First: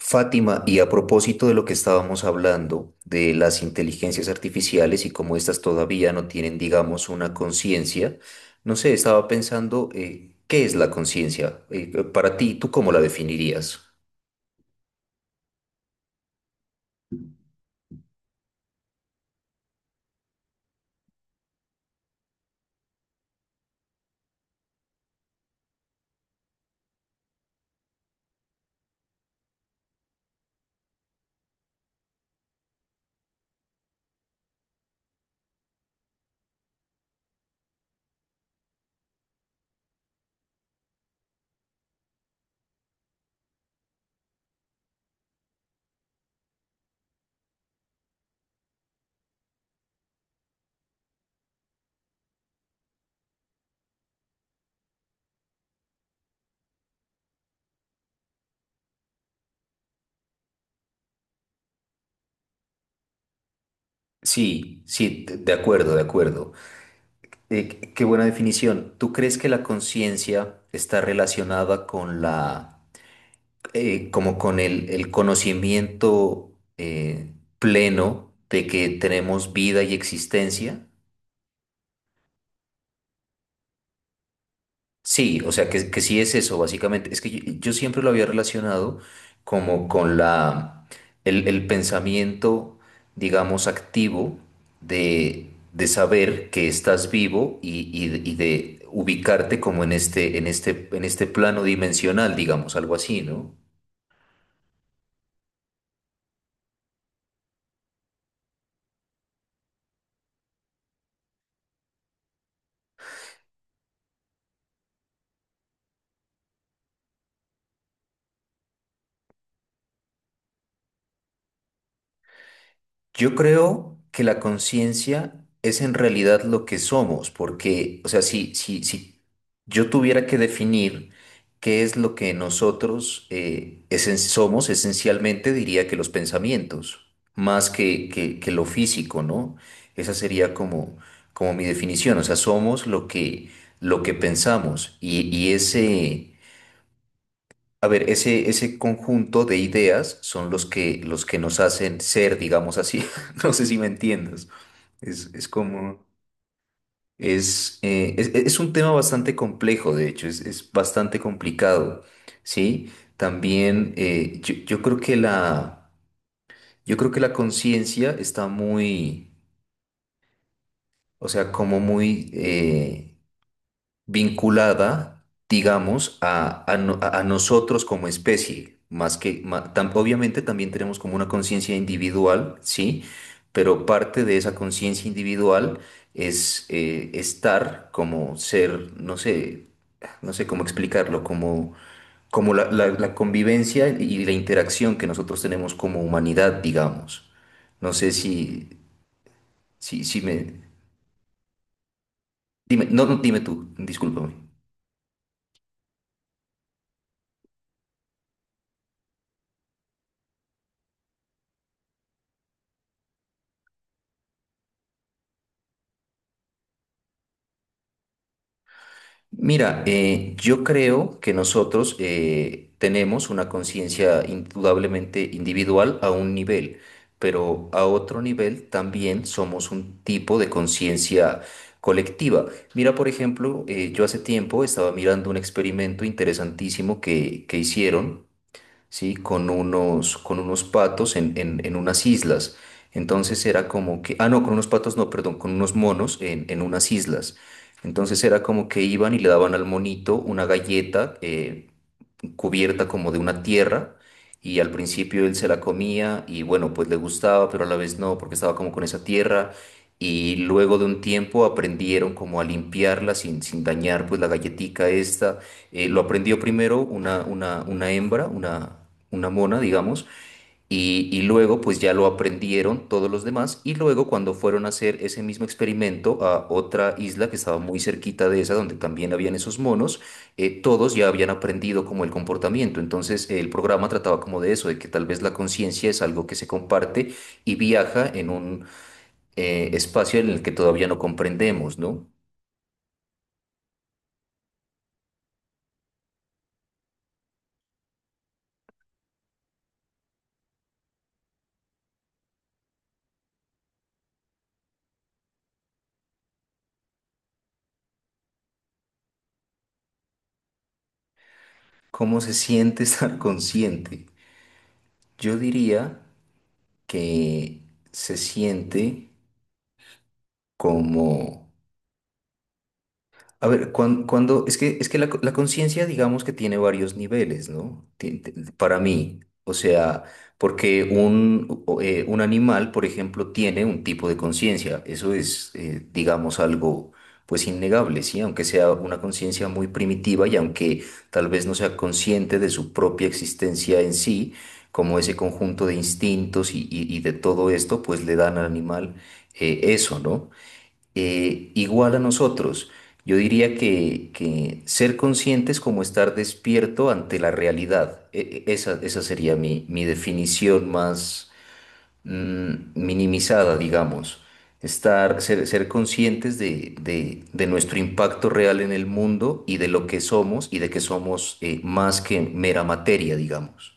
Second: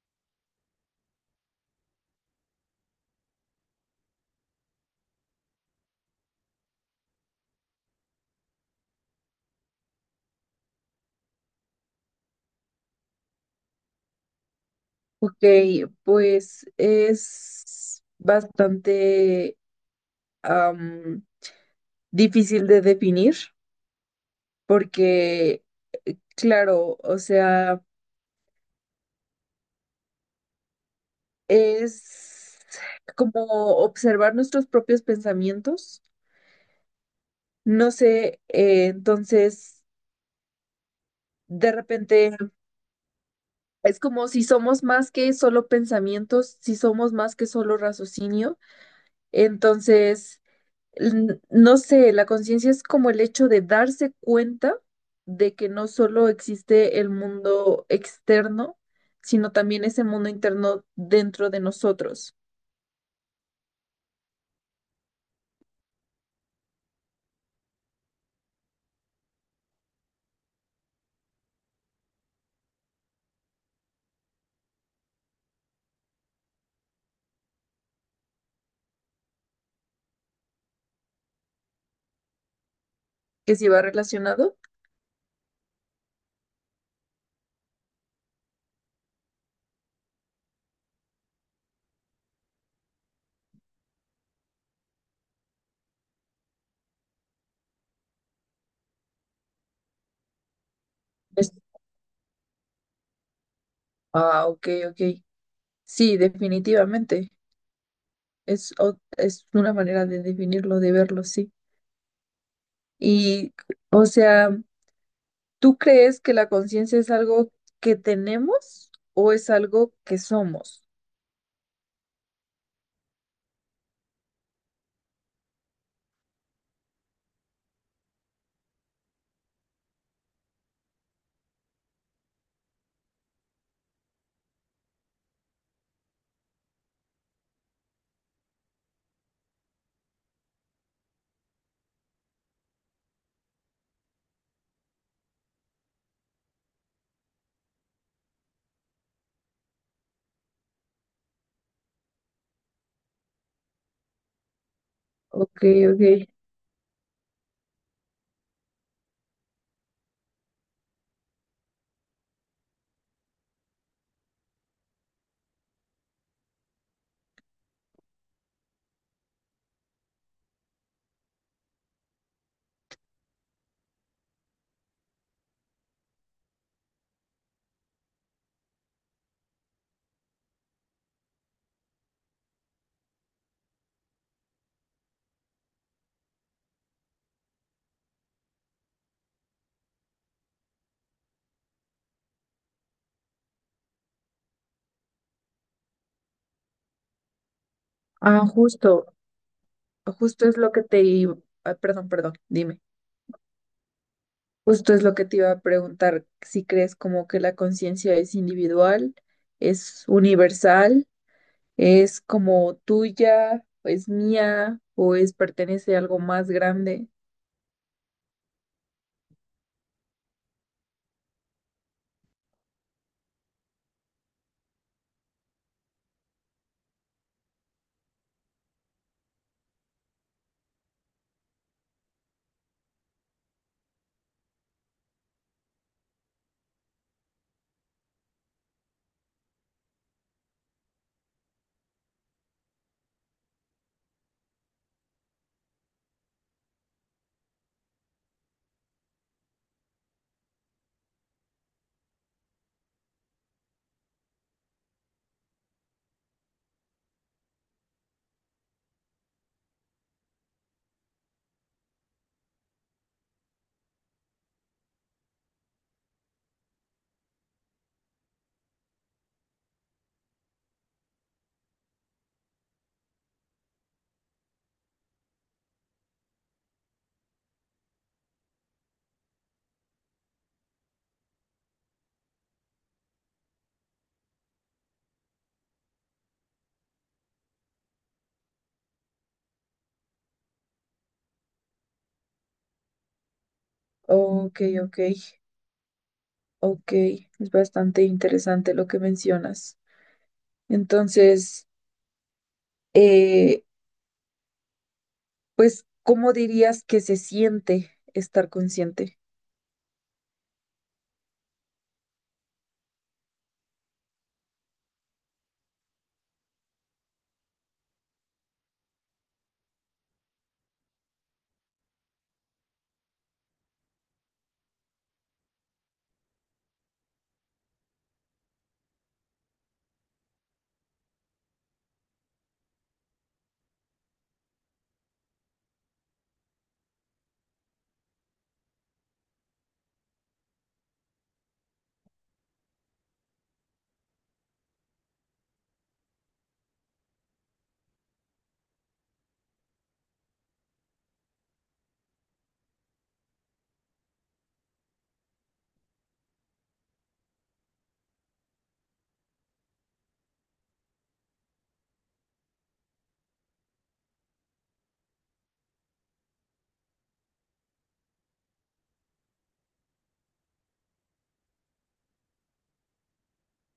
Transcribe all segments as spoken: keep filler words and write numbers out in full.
Fátima, y a propósito de lo que estábamos hablando de las inteligencias artificiales y cómo estas todavía no tienen, digamos, una conciencia, no sé, estaba pensando, eh, ¿qué es la conciencia? Eh, para ti, ¿tú cómo la definirías? Ok, pues es bastante am, difícil de definir porque, claro, o sea, es como observar nuestros propios pensamientos. No sé, eh, entonces, de repente, es como si somos más que solo pensamientos, si somos más que solo raciocinio. Entonces, n- no sé, la conciencia es como el hecho de darse cuenta de que no solo existe el mundo externo, sino también ese mundo interno dentro de nosotros, Sí, sí, de de acuerdo, de acuerdo. Eh, qué qué buena definición. ¿Tú crees que la conciencia está relacionada con la, eh, como con el, el conocimiento eh, pleno de que tenemos vida y existencia? que si va relacionado. Sí, o sea, que, que sí es eso, básicamente. Es que yo, yo siempre lo había relacionado como con la, el, el pensamiento, digamos, activo de, de saber que estás vivo y, y y de ubicarte como en este, en este, en este es- plano dimensional, digamos, algo así, ¿no? ah, ok, ok. Sí, definitivamente. Es, o- es una manera de definirlo, de verlo, sí. Y, o sea, ¿tú crees que la conciencia es algo que tenemos o es algo que somos? Yo creo que la conciencia es en realidad lo que somos, porque, o sea, si, si, si yo tuviera que definir qué es lo que nosotros eh, esen- somos, esencialmente diría que los pensamientos, más que, que, que lo físico, ¿no? Esa sería como, como mi definición, o sea, somos lo que, lo que pensamos y, y ese. A ver, ese, ese conjunto de ideas son los que, los que nos hacen ser, digamos así. No sé si me entiendes. Es, es Ok, como, ok. es, eh, es, es un tema bastante complejo, de hecho, es, es bastante complicado, ¿sí? También eh, yo, yo creo que la, yo creo que la conciencia está muy, o sea, como muy, eh, vinculada, digamos, a, a no- a- a nosotros como especie, más que, ma- tam- obviamente también tenemos como una conciencia individual, ¿sí? Pero parte de esa conciencia individual es eh, estar como ser, no sé, no sé cómo explicarlo, como, como la, la- la convivencia y la interacción que nosotros tenemos como humanidad, digamos. No sé Ah, si, justo, si, si me... justo es lo que te iba, ah, perdón, perdón, dime. Dime, no, no, dime tú, discúlpame. Justo es lo que te iba a preguntar, si crees como que la conciencia es individual, es universal, es como tuya, o es mía, o es pertenece a algo más grande. Mira, eh, yo creo que nosotros eh, tenemos una conciencia indudablemente individual a un nivel, pero a otro nivel también somos un tipo de conciencia colectiva. Mira, por ejemplo, eh, yo hace tiempo estaba mirando un experimento interesantísimo que, que hicieron, ¿sí? Con unos, con unos patos en, en, en unas islas. Entonces era como que, ah, no, con unos patos, no, perdón, con unos monos en, en unas islas. Entonces era como que iban y le daban al monito una galleta, eh, cubierta como de una tierra y al principio él se la comía y bueno, pues le gustaba, pero a la vez no, porque estaba como con esa tierra y luego de un tiempo aprendieron como a limpiarla sin, sin dañar pues la galletica esta. Eh, lo aprendió primero una, una, una hembra, una, una mona, digamos, y, y luego pues ya lo aprendieron todos los demás y luego cuando fueron a hacer ese mismo experimento a otra isla que estaba muy cerquita de esa donde también habían esos monos, eh, todos ya habían aprendido como el comportamiento. Entonces el programa trataba como de eso, de que tal vez la conciencia es algo que se comparte y viaja en un eh, espacio en el que todavía no comprendemos, ¿no? Ok, ok, ok. Es bastante interesante lo que mencionas. Entonces, eh, pues, ¿cómo dirías que se siente estar consciente? ¿Cómo se siente estar consciente? Yo diría que se siente como. A ver, cuan- cuando, es que, es que la, co- la conciencia, digamos que tiene varios niveles, ¿no? Ti- ti- Para mí, o sea, porque un, o- eh, un animal, por ejemplo, tiene un tipo de conciencia, eso es, eh, digamos, algo pues innegable, ¿sí? Aunque sea una conciencia muy primitiva y aunque tal vez no sea consciente de su propia existencia en sí, como ese conjunto de instintos y, y- y de todo esto, pues le dan al animal eh, eso, ¿no? eh, igual a nosotros. Yo diría que, que ser consciente es como estar despierto ante la realidad. E- e- esa, esa sería mi, mi definición más mm, minimizada, digamos. Estar, ser, ser conscientes de, de- de nuestro impacto real en el mundo y de lo que somos y de que somos eh, más que mera materia, digamos.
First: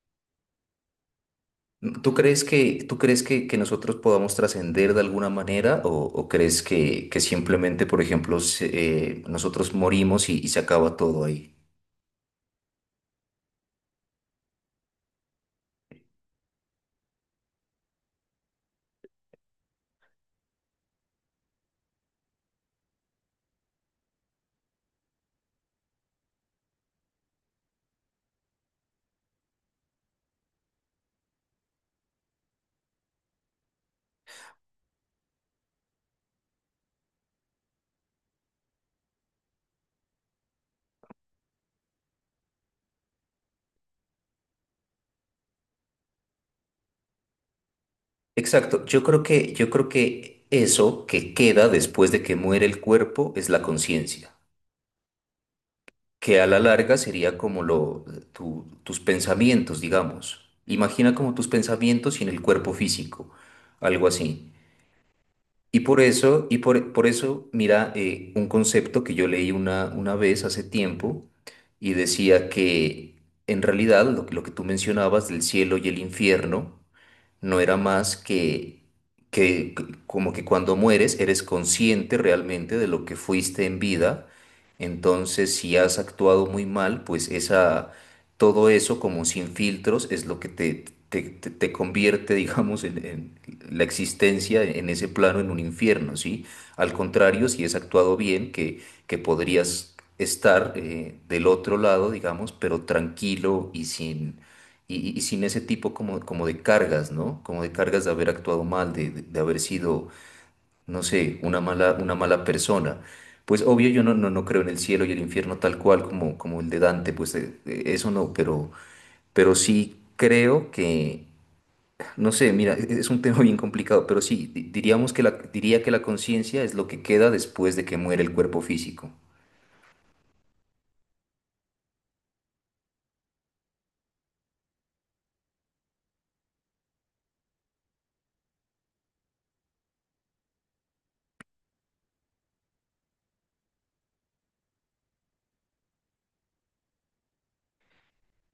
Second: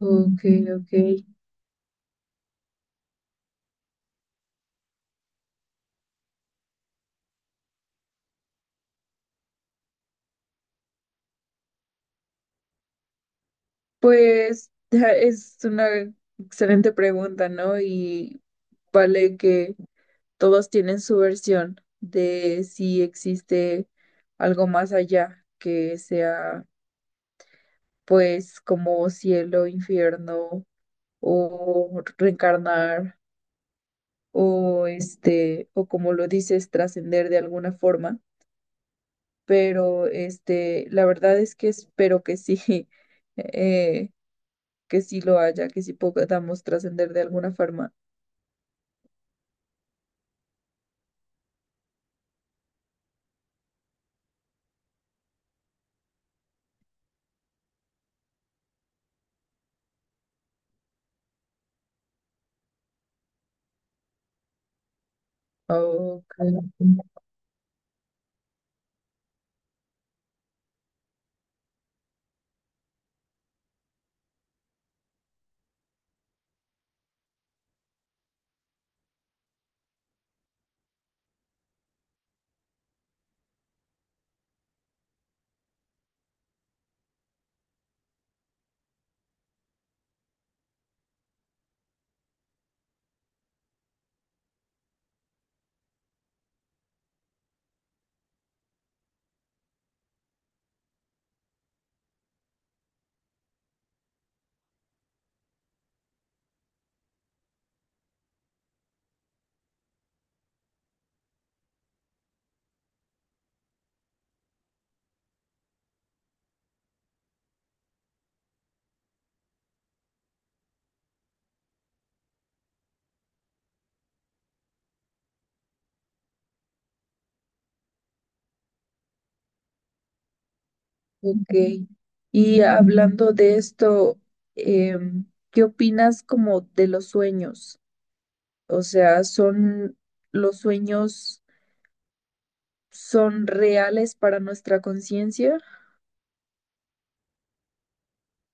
Ok, ok. ¿Tú crees que, tú crees que, que nosotros podamos trascender de alguna manera o, o crees que, que simplemente, por ejemplo, se- eh, nosotros morimos y, y se acaba todo ahí? Pues es una excelente pregunta, ¿no? Y vale que todos tienen su versión de si existe algo más allá que sea, pues, como cielo, infierno o reencarnar o este, o como lo dices, trascender de alguna forma. Pero este, la verdad es que espero que sí, eh, que sí lo haya, que sí podamos trascender de alguna forma. Exacto, yo creo que, yo creo que eso que queda después de que muere el cuerpo es la conciencia, que a la larga sería como lo, tu- tus pensamientos, digamos. Imagina como tus pensamientos sin el cuerpo físico, algo así. Y por Ok, eso, y por, por eso, mira, eh, un concepto que yo leí una, una vez hace tiempo y decía que en realidad lo, que- lo que tú mencionabas del cielo y el infierno, no era más que, que como que cuando mueres eres consciente realmente de lo que fuiste en vida, entonces si has actuado muy mal, pues esa, todo eso como sin filtros es lo que te, te, te- te convierte, digamos, en, en la existencia en ese plano en un infierno, ¿sí? Al contrario, si has actuado bien, que, que podrías estar eh, del otro lado, digamos, pero tranquilo y sin, y, y sin ese tipo como, como de cargas, ¿no? Como de cargas de haber actuado mal, de, de- de haber sido, no sé, una mala, una mala persona. Pues obvio yo no, no, no creo en el cielo y el infierno tal cual como, como el de Dante, pues eh, eh, eso no, pero, pero sí creo que, no sé, mira, e- es un tema bien complicado, pero sí, di- diríamos que la, diría que la conciencia es lo que queda después de que muere el cuerpo físico. ok. Y hablando de esto, em, ¿qué opinas como de los sueños? O sea, ¿son los sueños son reales para nuestra conciencia?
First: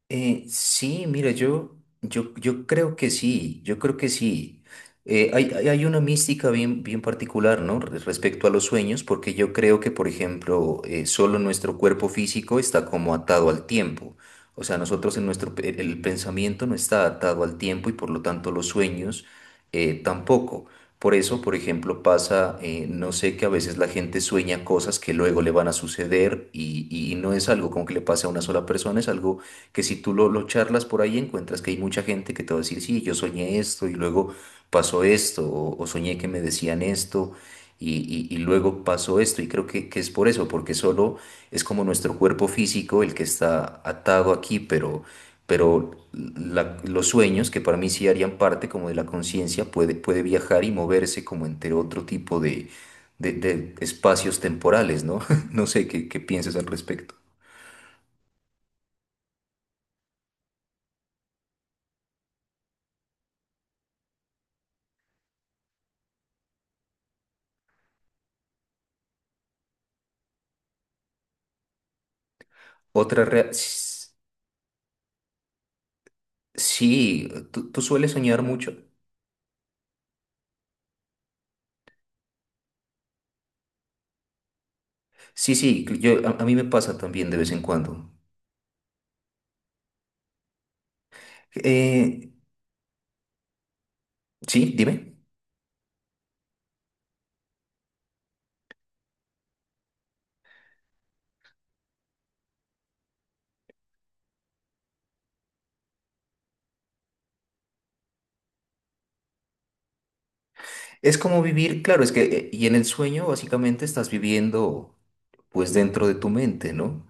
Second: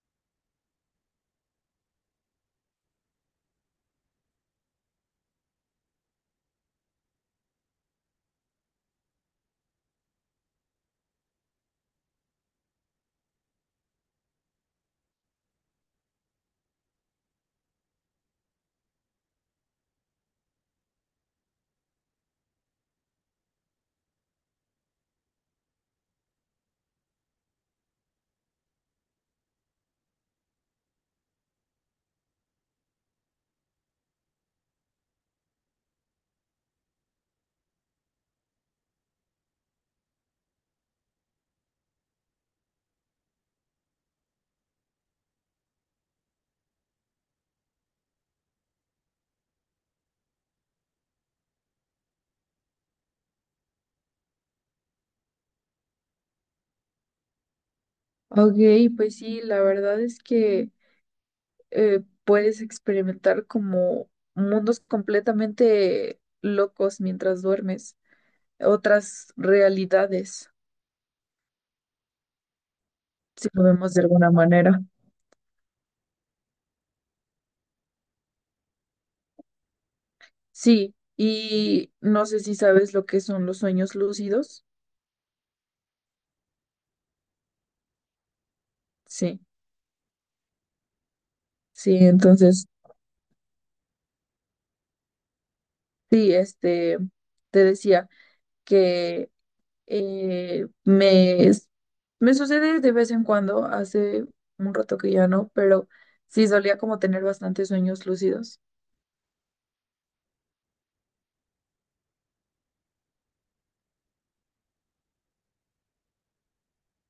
Eh, sí, mira, yo, yo, yo creo que sí, yo creo que sí. Eh, hay, hay hay una mística bien, bien particular, ¿no? Re- Respecto a los sueños, porque yo creo que, por ejemplo, eh, solo nuestro cuerpo físico está como atado al tiempo. O sea, nosotros en nuestro, pe- el pensamiento no está atado al tiempo y por lo tanto los sueños eh, tampoco. Por eso, por ejemplo, pasa, eh, no sé, que a veces la gente sueña cosas que luego le van a suceder y, y no es algo como que le pase a una sola persona, es algo que si tú lo, lo charlas por ahí encuentras que hay mucha gente que te va a decir, sí, yo soñé esto y luego pasó esto, o, o soñé que me decían esto y, y- y luego pasó esto. Y creo que, que es por eso, porque solo es como nuestro cuerpo físico el que está atado aquí, pero, pero la- los sueños, que para mí sí harían parte como de la conciencia, puede, puede viajar y moverse como entre otro tipo de... de- de espacios temporales, ¿no? No sé qué, qué piensas al respecto. Ok, pues sí, la verdad es que eh, puedes experimentar como mundos completamente locos mientras duermes, otras realidades, Otra si rea- lo vemos de alguna manera. Sí, tú, tú sueles soñar mucho. Sí, y no sé si sabes lo que son los sueños lúcidos. Sí, sí, yo, a, a mí me pasa también de vez en cuando. Sí, sí, Eh, entonces, sí, dime. sí, este, te decía que eh, me, es- me sucede de vez en cuando, hace un rato que ya no, pero sí solía como tener bastantes sueños lúcidos. Es como vivir, claro, es que, eh, y en el sueño básicamente estás viviendo pues dentro de tu mente, ¿no?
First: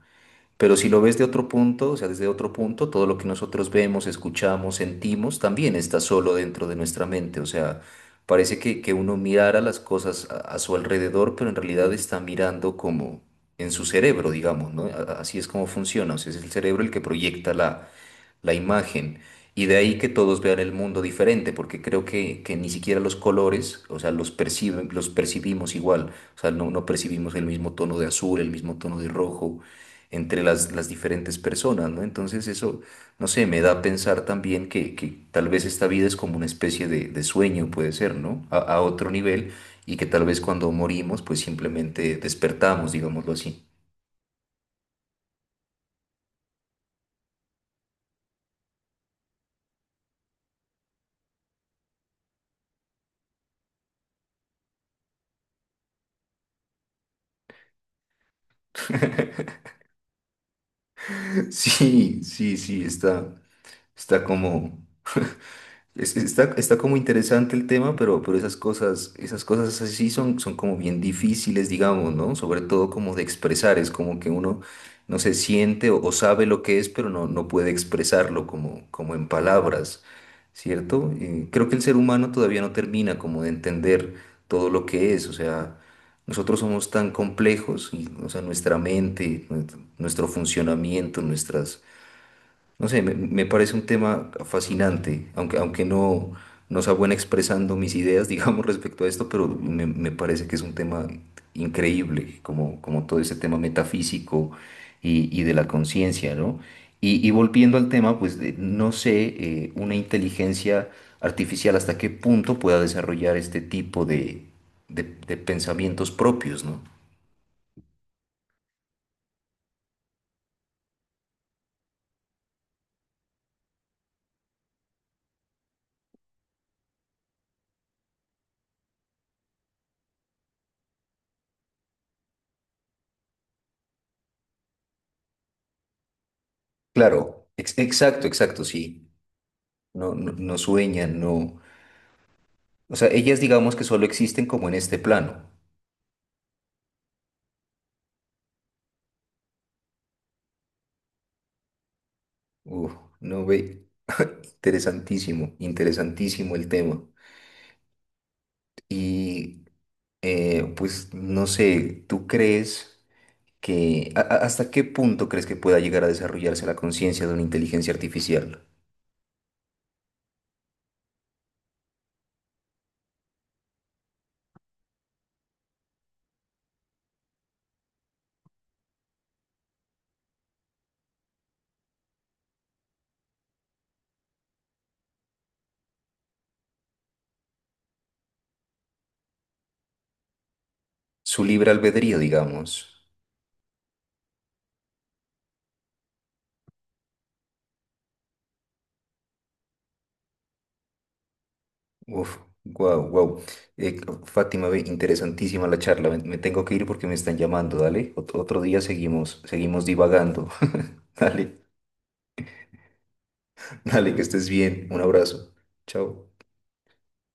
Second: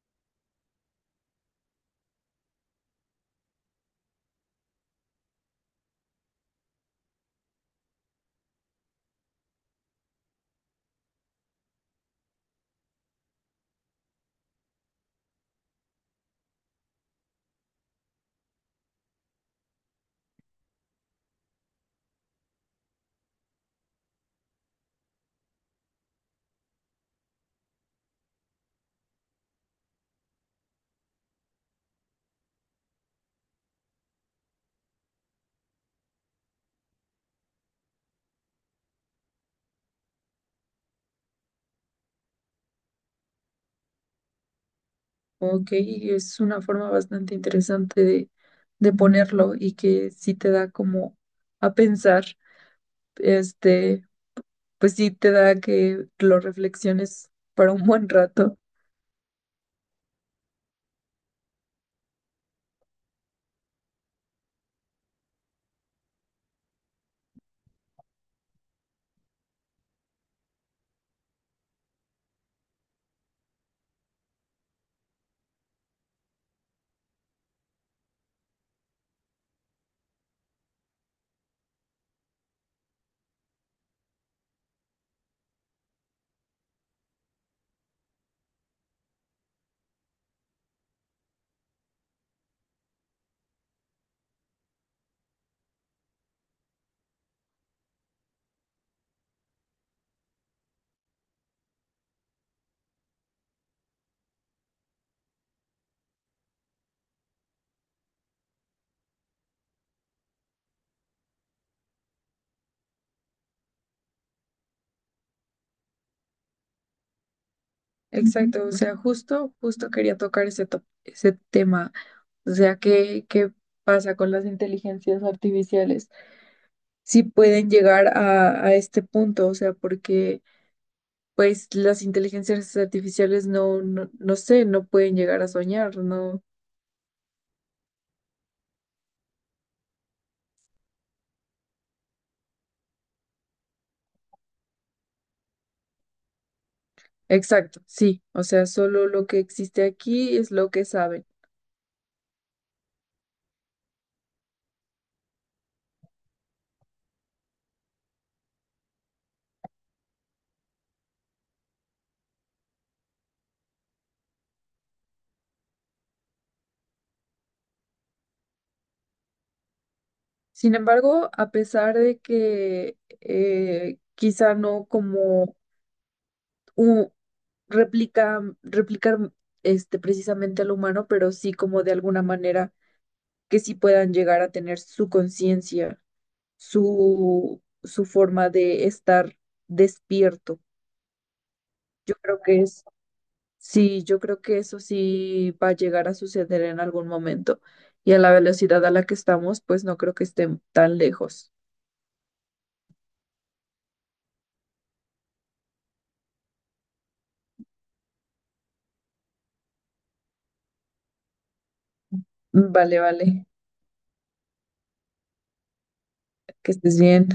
Pero si lo ves de otro punto, o sea, desde otro punto, todo lo que nosotros vemos, escuchamos, sentimos, también está solo dentro de nuestra mente. O sea, parece que, que uno mirara las cosas a, a su alrededor, pero en realidad está mirando como en su cerebro, digamos, ¿no? A- a- Así es como funciona. O sea, es el cerebro el que proyecta la, la imagen. Y de ahí que todos vean el mundo diferente, porque creo que, que ni siquiera los colores, o sea, los perciben, los percibimos igual. O sea, no, no percibimos el mismo tono de azul, el mismo tono de rojo entre las, las diferentes personas, ¿no? Entonces eso, no sé, me da a pensar también que, que tal vez esta vida es como una especie de, de sueño, puede ser, ¿no? A, a otro nivel, y que tal vez cuando morimos, pues simplemente despertamos, digámoslo así. Ok, es una forma bastante interesante de, de ponerlo y que sí te da como a pensar. Este, pues sí te da que lo reflexiones para un buen rato. Sí, sí, sí, está, está como. Es- Está, está como interesante el tema, pero, pero esas cosas, esas cosas así sí son, son como bien difíciles, digamos, ¿no? Sobre todo como de expresar, es como que uno no se siente o, o sabe lo que es, pero no, no puede expresarlo como, como en palabras, ¿cierto? Eh, creo que el ser humano todavía no termina como de entender todo lo que es, o sea, nosotros somos tan complejos, y, o sea, nuestra mente, nuestro nuestro funcionamiento, nuestras no sé, me, me parece un tema fascinante, aunque, aunque no, no sea bueno expresando mis ideas, digamos, respecto a esto, pero me, me parece que es un tema increíble, como, como todo ese tema metafísico y, y de la conciencia, ¿no? Y, y volviendo al tema, pues de- no sé, eh, una inteligencia artificial hasta qué punto pueda desarrollar este tipo de, de, de pensamientos propios, ¿no? Exacto, o sea, justo, justo quería tocar ese, to- ese tema. O sea, ¿qué, qué pasa con las inteligencias artificiales? Si pueden llegar a, a este punto, o sea, porque pues las inteligencias artificiales no, no, no sé, no pueden llegar a soñar, ¿no? Claro, ex- exacto, exacto, sí. No, no, no sueñan, no. O sea, ellas digamos que solo existen como en este plano. Exacto, sí, o sea, solo lo que existe aquí es lo que saben. Uf, no ve. Interesantísimo, interesantísimo el tema. Y eh, pues no sé, ¿tú crees que a- a- hasta qué punto crees que pueda llegar a desarrollarse la conciencia de una inteligencia artificial? Sin embargo, a pesar de que eh, quizá no como un, replica, replicar este, precisamente al humano, pero sí como de alguna manera que sí puedan llegar a tener su conciencia, su, su forma de estar despierto. Su libre Yo albedrío, creo que es, digamos. sí, yo creo que eso sí va a llegar a suceder en algún momento. Y a la velocidad a la que estamos, pues no creo que estén tan lejos. Uf, wow, wow. Fátima, ve, interesantísima la charla. Me, me tengo que ir porque me están llamando, dale. Ot- otro día seguimos, seguimos divagando. Dale. Vale, vale, Dale, que estés bien. Un abrazo. Chao. que estés bien.